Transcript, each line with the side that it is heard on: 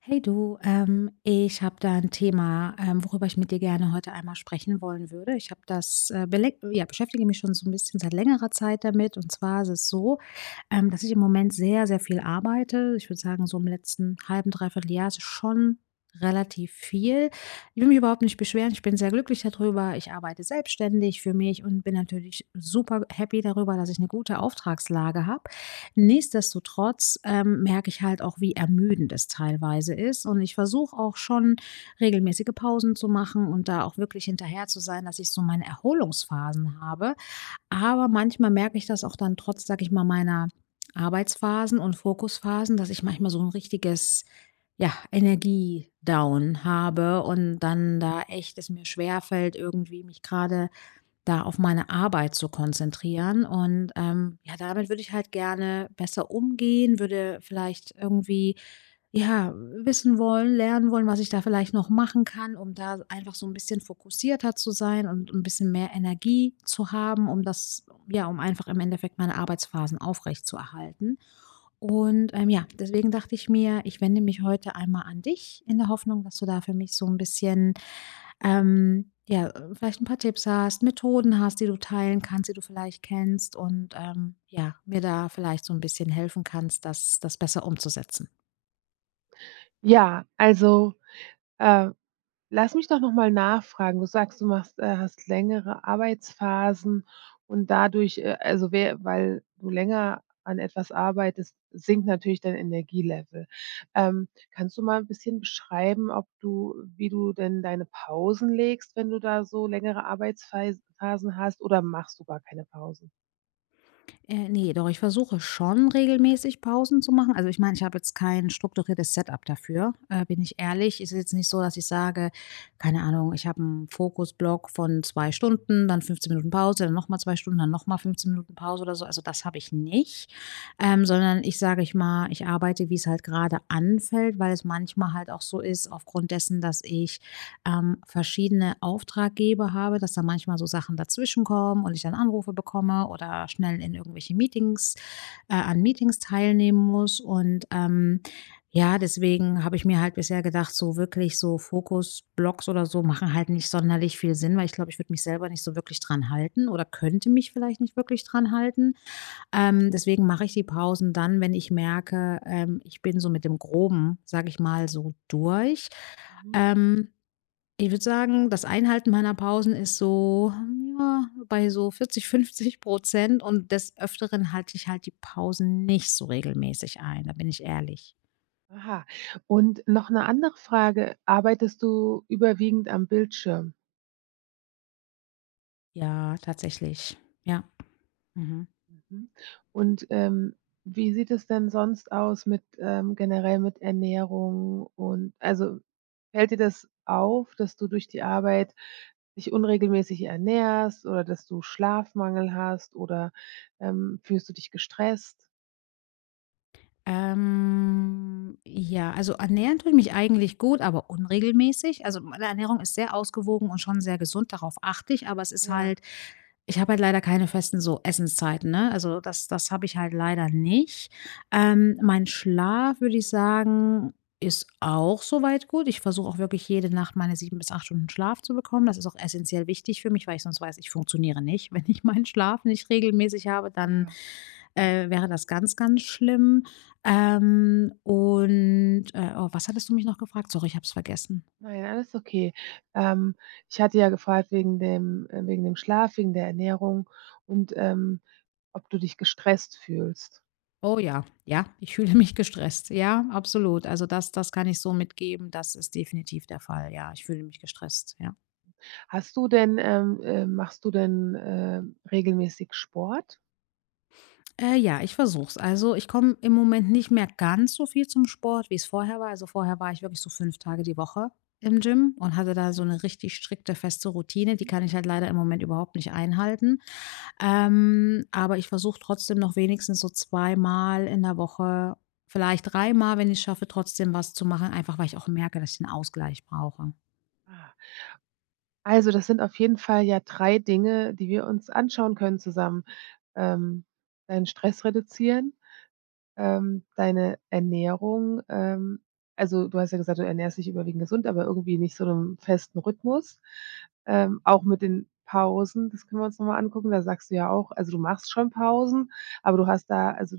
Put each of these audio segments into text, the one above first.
left: Hey du, ich habe da ein Thema, worüber ich mit dir gerne heute einmal sprechen wollen würde. Ich habe das, beleg ja, beschäftige mich schon so ein bisschen seit längerer Zeit damit. Und zwar ist es so, dass ich im Moment sehr, sehr viel arbeite. Ich würde sagen, so im letzten halben 2 Jahr ist es schon relativ viel. Ich will mich überhaupt nicht beschweren. Ich bin sehr glücklich darüber. Ich arbeite selbstständig für mich und bin natürlich super happy darüber, dass ich eine gute Auftragslage habe. Nichtsdestotrotz, merke ich halt auch, wie ermüdend es teilweise ist, und ich versuche auch schon, regelmäßige Pausen zu machen und da auch wirklich hinterher zu sein, dass ich so meine Erholungsphasen habe. Aber manchmal merke ich das auch dann trotz, sag ich mal, meiner Arbeitsphasen und Fokusphasen, dass ich manchmal so ein richtiges, ja, Energiedown habe und dann da echt es mir schwerfällt, irgendwie mich gerade da auf meine Arbeit zu konzentrieren. Und ja, damit würde ich halt gerne besser umgehen, würde vielleicht irgendwie, ja, wissen wollen, lernen wollen, was ich da vielleicht noch machen kann, um da einfach so ein bisschen fokussierter zu sein und ein bisschen mehr Energie zu haben, um das, ja, um einfach im Endeffekt meine Arbeitsphasen aufrechtzuerhalten. Und ja, deswegen dachte ich mir, ich wende mich heute einmal an dich in der Hoffnung, dass du da für mich so ein bisschen ja, vielleicht ein paar Tipps hast, Methoden hast, die du teilen kannst, die du vielleicht kennst, und ja, mir da vielleicht so ein bisschen helfen kannst, das besser umzusetzen.
right: Ja, also, äh, lass mich doch noch mal nachfragen. Du sagst, du machst hast längere Arbeitsphasen und dadurch, also, wer weil du länger an etwas arbeitest, sinkt natürlich dein Energielevel. Kannst du mal ein bisschen beschreiben, ob du wie du denn deine Pausen legst, wenn du da so längere Arbeitsphasen hast, oder machst du gar keine Pausen?
left: Ne, doch, ich versuche schon regelmäßig Pausen zu machen. Also, ich meine, ich habe jetzt kein strukturiertes Setup dafür, bin ich ehrlich. Es ist jetzt nicht so, dass ich sage, keine Ahnung, ich habe einen Fokusblock von 2 Stunden, dann 15 Minuten Pause, dann nochmal 2 Stunden, dann nochmal 15 Minuten Pause oder so. Also, das habe ich nicht, sondern ich sage ich mal, ich arbeite, wie es halt gerade anfällt, weil es manchmal halt auch so ist, aufgrund dessen, dass ich verschiedene Auftraggeber habe, dass da manchmal so Sachen dazwischenkommen und ich dann Anrufe bekomme oder schnell in irgendwelche Meetings an Meetings teilnehmen muss. Und ja, deswegen habe ich mir halt bisher gedacht, so wirklich so Fokus-Blogs oder so machen halt nicht sonderlich viel Sinn, weil ich glaube, ich würde mich selber nicht so wirklich dran halten oder könnte mich vielleicht nicht wirklich dran halten. Deswegen mache ich die Pausen dann, wenn ich merke, ich bin so mit dem Groben, sage ich mal, so durch.
right: Mhm.
left: Ähm, ich würde sagen, das Einhalten meiner Pausen ist so, ja, bei so 40, 50%, und des Öfteren halte ich halt die Pausen nicht so regelmäßig ein, da bin ich ehrlich.
right: Aha. Und noch eine andere Frage: Arbeitest du überwiegend am Bildschirm?
left: Ja, tatsächlich. Ja. Mhm.
right: Mhm. Und, wie sieht es denn sonst aus mit, generell mit Ernährung und also, fällt dir das auf, dass du durch die Arbeit dich unregelmäßig ernährst oder dass du Schlafmangel hast oder, fühlst du dich gestresst?
left: Ja, also, ernähren tue ich mich eigentlich gut, aber unregelmäßig. Also, meine Ernährung ist sehr ausgewogen und schon sehr gesund, darauf achte ich, aber es ist
right: Ja,
left: halt. Ich habe halt leider keine festen so Essenszeiten, ne? Also, das habe ich halt leider nicht. Mein Schlaf, würde ich sagen, ist auch soweit gut. Ich versuche auch wirklich jede Nacht meine 7 bis 8 Stunden Schlaf zu bekommen. Das ist auch essenziell wichtig für mich, weil ich sonst weiß, ich funktioniere nicht. Wenn ich meinen Schlaf nicht regelmäßig habe, dann,
right: ja.
left: wäre das ganz, ganz schlimm. Oh, was hattest du mich noch gefragt? Sorry, ich habe es vergessen.
right: Nein, alles okay. Ähm, Ich hatte ja gefragt wegen dem Schlaf, wegen der Ernährung und, ob du dich gestresst fühlst.
left: Oh ja, ja, ich fühle mich gestresst. Ja, absolut. Also, das kann ich so mitgeben. Das ist definitiv der Fall. Ja, ich fühle mich gestresst, ja.
right: Hast du denn, machst du denn, regelmäßig Sport?
left: Ja, ich versuche es. Also, ich komme im Moment nicht mehr ganz so viel zum Sport, wie es vorher war. Also, vorher war ich wirklich so 5 Tage die Woche im Gym und hatte da so eine richtig strikte, feste Routine. Die kann ich halt leider im Moment überhaupt nicht einhalten. Aber ich versuche trotzdem noch wenigstens so zweimal in der Woche, vielleicht dreimal, wenn ich's schaffe, trotzdem was zu machen, einfach weil ich auch merke, dass ich einen Ausgleich brauche.
right: Ah, also das sind auf jeden Fall ja 3 Dinge, die wir uns anschauen können zusammen. Ähm, Deinen Stress reduzieren, deine Ernährung, also du hast ja gesagt, du ernährst dich überwiegend gesund, aber irgendwie nicht so einem festen Rhythmus. Auch mit den Pausen, das können wir uns noch mal angucken. Da sagst du ja auch also du machst schon Pausen, aber du hast da also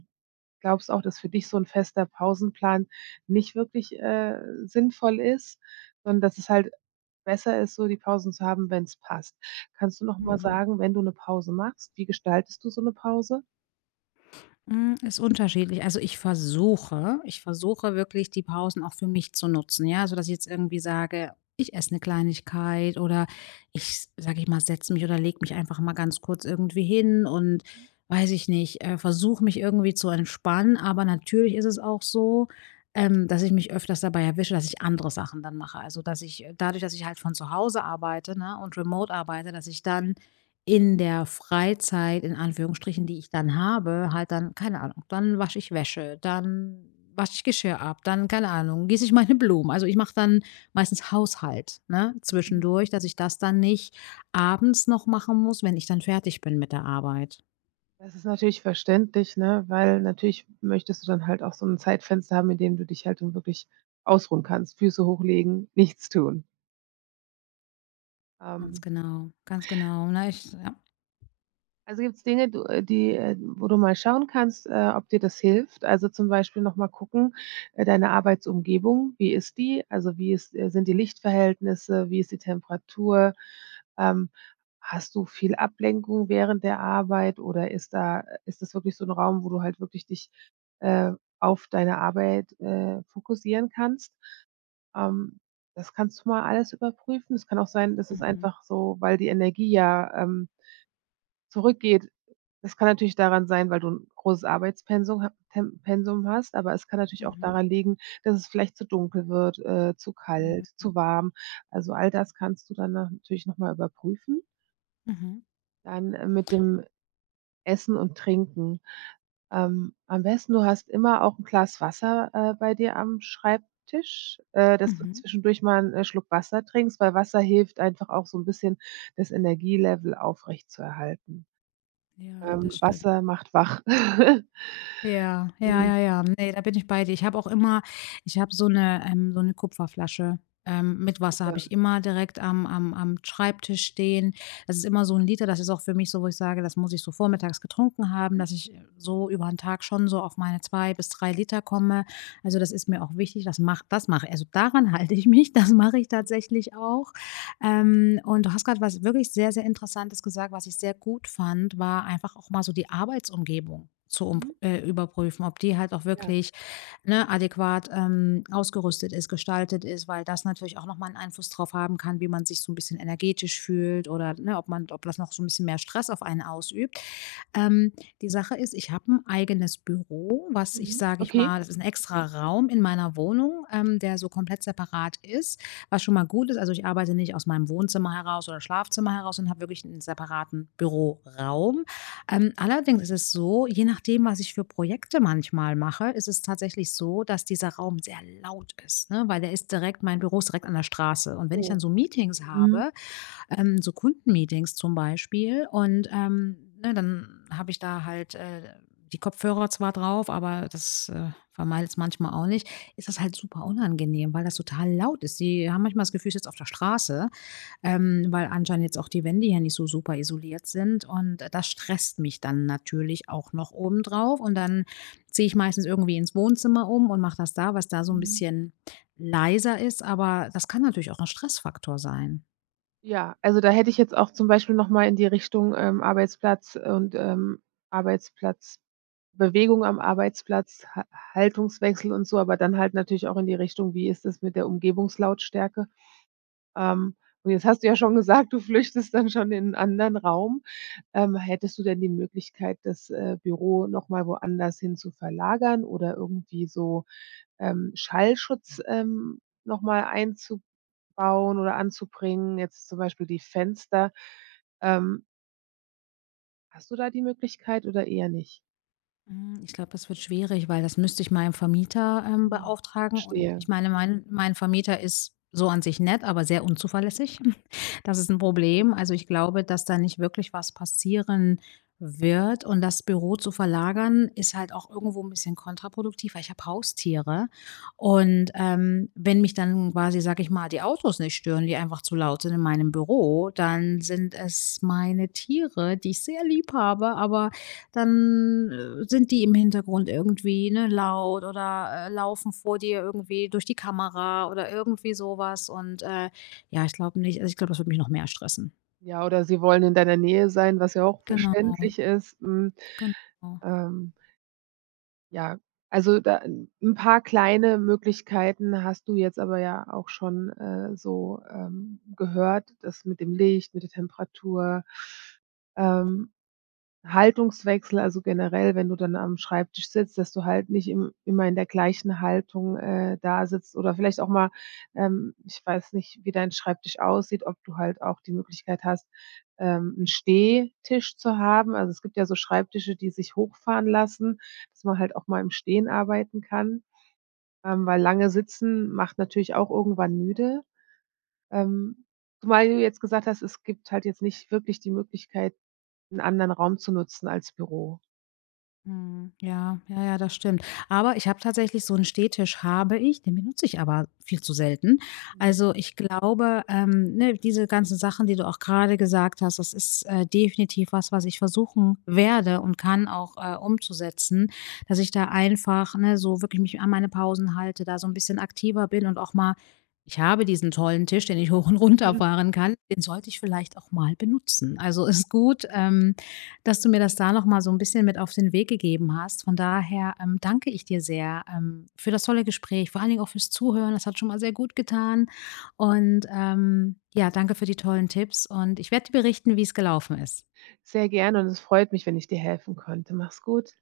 right: glaubst auch, dass für dich so 'n fester Pausenplan nicht wirklich, sinnvoll ist, sondern dass es halt besser ist, so die Pausen zu haben, wenn's passt? Kannst du noch mal
left: Mhm.
right: sagen, wenn du 'ne Pause machst, wie gestaltest du so 'ne Pause?
left: Hm, ist unterschiedlich. Also, ich versuche wirklich, die Pausen auch für mich zu nutzen, ja, so dass ich jetzt irgendwie sage: „Ich esse eine Kleinigkeit“, oder ich, sage ich mal, setze mich oder lege mich einfach mal ganz kurz irgendwie hin und, weiß ich nicht, versuche mich irgendwie zu entspannen. Aber natürlich ist es auch so, dass ich mich öfters dabei erwische, dass ich andere Sachen dann mache. Also, dass ich dadurch, dass ich halt von zu Hause arbeite, ne, und remote arbeite, dass ich dann in der Freizeit, in Anführungsstrichen, die ich dann habe, halt dann, keine Ahnung, dann wasche ich Wäsche, dann wasche ich Geschirr ab, dann, keine Ahnung, gieße ich meine Blumen. Also, ich mache dann meistens Haushalt, ne,
right: Mhm.
left: zwischendurch, dass ich das dann nicht abends noch machen muss, wenn ich dann fertig bin mit der Arbeit.
right: Das ist natürlich verständlich, ne, weil natürlich möchtest du dann halt auch so 'n Zeitfenster haben, in dem du dich halt dann wirklich ausruhen kannst, Füße hochlegen, nichts tun.
left: Ganz
right: Ähm
left: genau, ganz genau. Na, ich, ja.
right: Also gibt es Dinge, wo du mal schauen kannst, ob dir das hilft? Also, zum Beispiel noch mal gucken, deine Arbeitsumgebung, wie ist die? Also, wie ist sind die Lichtverhältnisse? Wie ist die Temperatur? Ähm, Hast du viel Ablenkung während der Arbeit oder ist da ist das wirklich so ein Raum, wo du halt wirklich dich, äh, auf deine Arbeit, fokussieren kannst? Ähm, Das kannst du mal alles überprüfen. Es kann auch sein, dass es
left: Mhm,
right: einfach so weil die Energie ja, zurückgeht. Das kann natürlich daran sein, weil du 'n großes Arbeitspensum ha Pen Pensum hast, aber es kann natürlich auch
left: mhm,
right: daran liegen, dass es vielleicht zu dunkel wird, zu kalt,
left: mhm,
right: zu warm. Also, all das kannst du dann natürlich noch mal überprüfen.
left: mhm,
right: Dann, mit dem Essen und Trinken. Am besten, du hast immer auch 'n Glas Wasser, bei dir am Schreibtisch, dass du
left: mhm.
right: zwischendurch mal 'n, Schluck Wasser trinkst, weil Wasser hilft einfach auch so 'n bisschen, das Energielevel aufrechtzuerhalten.
left: Ja, das stimmt.
right: Wasser macht wach.
left: Ja, ja,
right: Mhm,
left: ja, ja. Ne, da bin ich bei dir. Ich habe so eine Kupferflasche, mit Wasser habe ich
right: super.
left: immer direkt am Schreibtisch stehen. Das ist immer so 1 Liter, das ist auch für mich so, wo ich sage, das muss ich so vormittags getrunken haben, dass ich, so über 'n Tag schon so auf meine 2 bis 3 Liter komme. Also, das ist mir auch wichtig. Das macht, das mache, also, daran halte ich mich. Das mache ich tatsächlich auch. Und du hast gerade was wirklich sehr, sehr Interessantes gesagt, was ich sehr gut fand, war einfach auch mal so, die Arbeitsumgebung zu um
right: Mhm.
left: überprüfen, ob die halt auch
right: Ja.
left: wirklich, ne, adäquat, ausgerüstet ist, gestaltet ist, weil das natürlich auch noch mal 'n Einfluss drauf haben kann, wie man sich so ein bisschen energetisch fühlt oder, ne, ob das noch so ein bisschen mehr Stress auf einen ausübt. Ähm, die Sache ist, ich habe ein eigenes Büro, was ich,
right: Mhm.
left: sage ich
right: Okay.
left: mal, das ist ein extra Raum in meiner Wohnung, der so komplett separat ist, was schon mal gut ist. Also, ich arbeite nicht aus meinem Wohnzimmer heraus oder Schlafzimmer heraus und habe wirklich einen separaten Büroraum. Allerdings ist es so, je nachdem, was ich für Projekte manchmal mache, ist es tatsächlich so, dass dieser Raum sehr laut ist, ne? Weil der ist direkt mein Büro ist direkt an der Straße. Und wenn ich
right: Oh.
left: dann so Meetings
right: Mhm.
left: habe, so Kundenmeetings zum Beispiel. Und ne, dann habe ich da halt die Kopfhörer zwar drauf, aber das vermeidet es manchmal auch nicht. Ist das halt super unangenehm, weil das total laut ist. Die haben manchmal das Gefühl, ich sitze auf der Straße, weil anscheinend jetzt auch die Wände hier nicht so super isoliert sind. Und das stresst mich dann natürlich auch noch obendrauf. Und dann ziehe ich meistens irgendwie ins Wohnzimmer um und mache das da, was da so ein
right: Mhm.
left: bisschen leiser ist. Aber das kann natürlich auch ein Stressfaktor sein.
right: Ja, also da hätte ich jetzt auch zum Beispiel noch mal in die Richtung, Arbeitsplatz und, Arbeitsplatz Bewegung am Arbeitsplatz, Ha Haltungswechsel und so, aber dann halt natürlich auch in die Richtung, wie ist es mit der Umgebungslautstärke? Ähm, und jetzt hast du ja schon gesagt, du flüchtest dann schon in 'nen anderen Raum. Hättest du denn die Möglichkeit, das, Büro noch mal woanders hin zu verlagern oder irgendwie so, Schallschutz, noch mal einzubauen oder anzubringen, jetzt zum Beispiel die Fenster? Ähm, Hast du da die Möglichkeit oder eher nicht?
left: Hm, ich glaube, das wird schwierig, weil das müsste ich meinem Vermieter,
right: Hm,
left: beauftragen, und ich
right: verstehe.
left: meine, mein Vermieter ist so an sich nett, aber sehr unzuverlässig. Das ist ein Problem. Also, ich glaube, dass da nicht wirklich was passieren wird, und das Büro zu verlagern, ist halt auch irgendwo ein bisschen kontraproduktiv, weil ich habe Haustiere, und, wenn mich dann quasi, sag ich mal, die Autos nicht stören, die einfach zu laut sind in meinem Büro, dann sind es meine Tiere, die ich sehr lieb habe, aber dann, sind die im Hintergrund irgendwie, ne, laut oder, laufen vor dir irgendwie durch die Kamera oder irgendwie sowas, und, ja, ich glaube nicht, also, ich glaube, das würde mich noch mehr stressen.
right: Ja, oder sie wollen in deiner Nähe sein, was ja auch
left: Genau,
right: verständlich ist. Mhm.
left: genau.
right: Ähm. Ja, also da 'n paar kleine Möglichkeiten hast du jetzt aber ja auch schon, so, gehört, das mit dem Licht, mit der Temperatur, ähm Haltungswechsel, also generell, wenn du dann am Schreibtisch sitzt, dass du halt nicht im immer in der gleichen Haltung, da sitzt oder vielleicht auch mal ich weiß nicht, wie dein Schreibtisch aussieht, ob du halt auch die Möglichkeit hast, 'n Stehtisch zu haben. Also, es gibt ja so Schreibtische, die sich hochfahren lassen, dass man halt auch mal im Stehen arbeiten kann, weil lange Sitzen macht natürlich auch irgendwann müde. Ähm, Zumal du jetzt gesagt hast, es gibt halt jetzt nicht wirklich die Möglichkeit, einen anderen Raum zu nutzen als Büro.
left: Mhm. Ja, ja, ja, das stimmt. Aber ich habe tatsächlich so einen Stehtisch habe ich, den benutze ich aber viel zu selten. Also, ich glaube, ne, diese ganzen Sachen, die du auch gerade gesagt hast, das ist, definitiv was, was ich versuchen werde und kann auch, umzusetzen, dass ich da einfach, ne, so wirklich mich an meine Pausen halte, da so ein bisschen aktiver bin und auch mal ich habe diesen tollen Tisch, den ich hoch und runter
right: Mhm.
left: fahren kann, den sollte ich vielleicht auch mal benutzen. Also, ist gut, dass du mir das da noch mal so ein bisschen mit auf den Weg gegeben hast. Von daher, danke ich dir sehr, für das tolle Gespräch, vor allen Dingen auch fürs Zuhören. Das hat schon mal sehr gut getan und, ja, danke für die tollen Tipps und ich werde dir berichten, wie es gelaufen ist.
right: Sehr gerne und es freut mich, wenn ich dir helfen konnte. Mach's gut.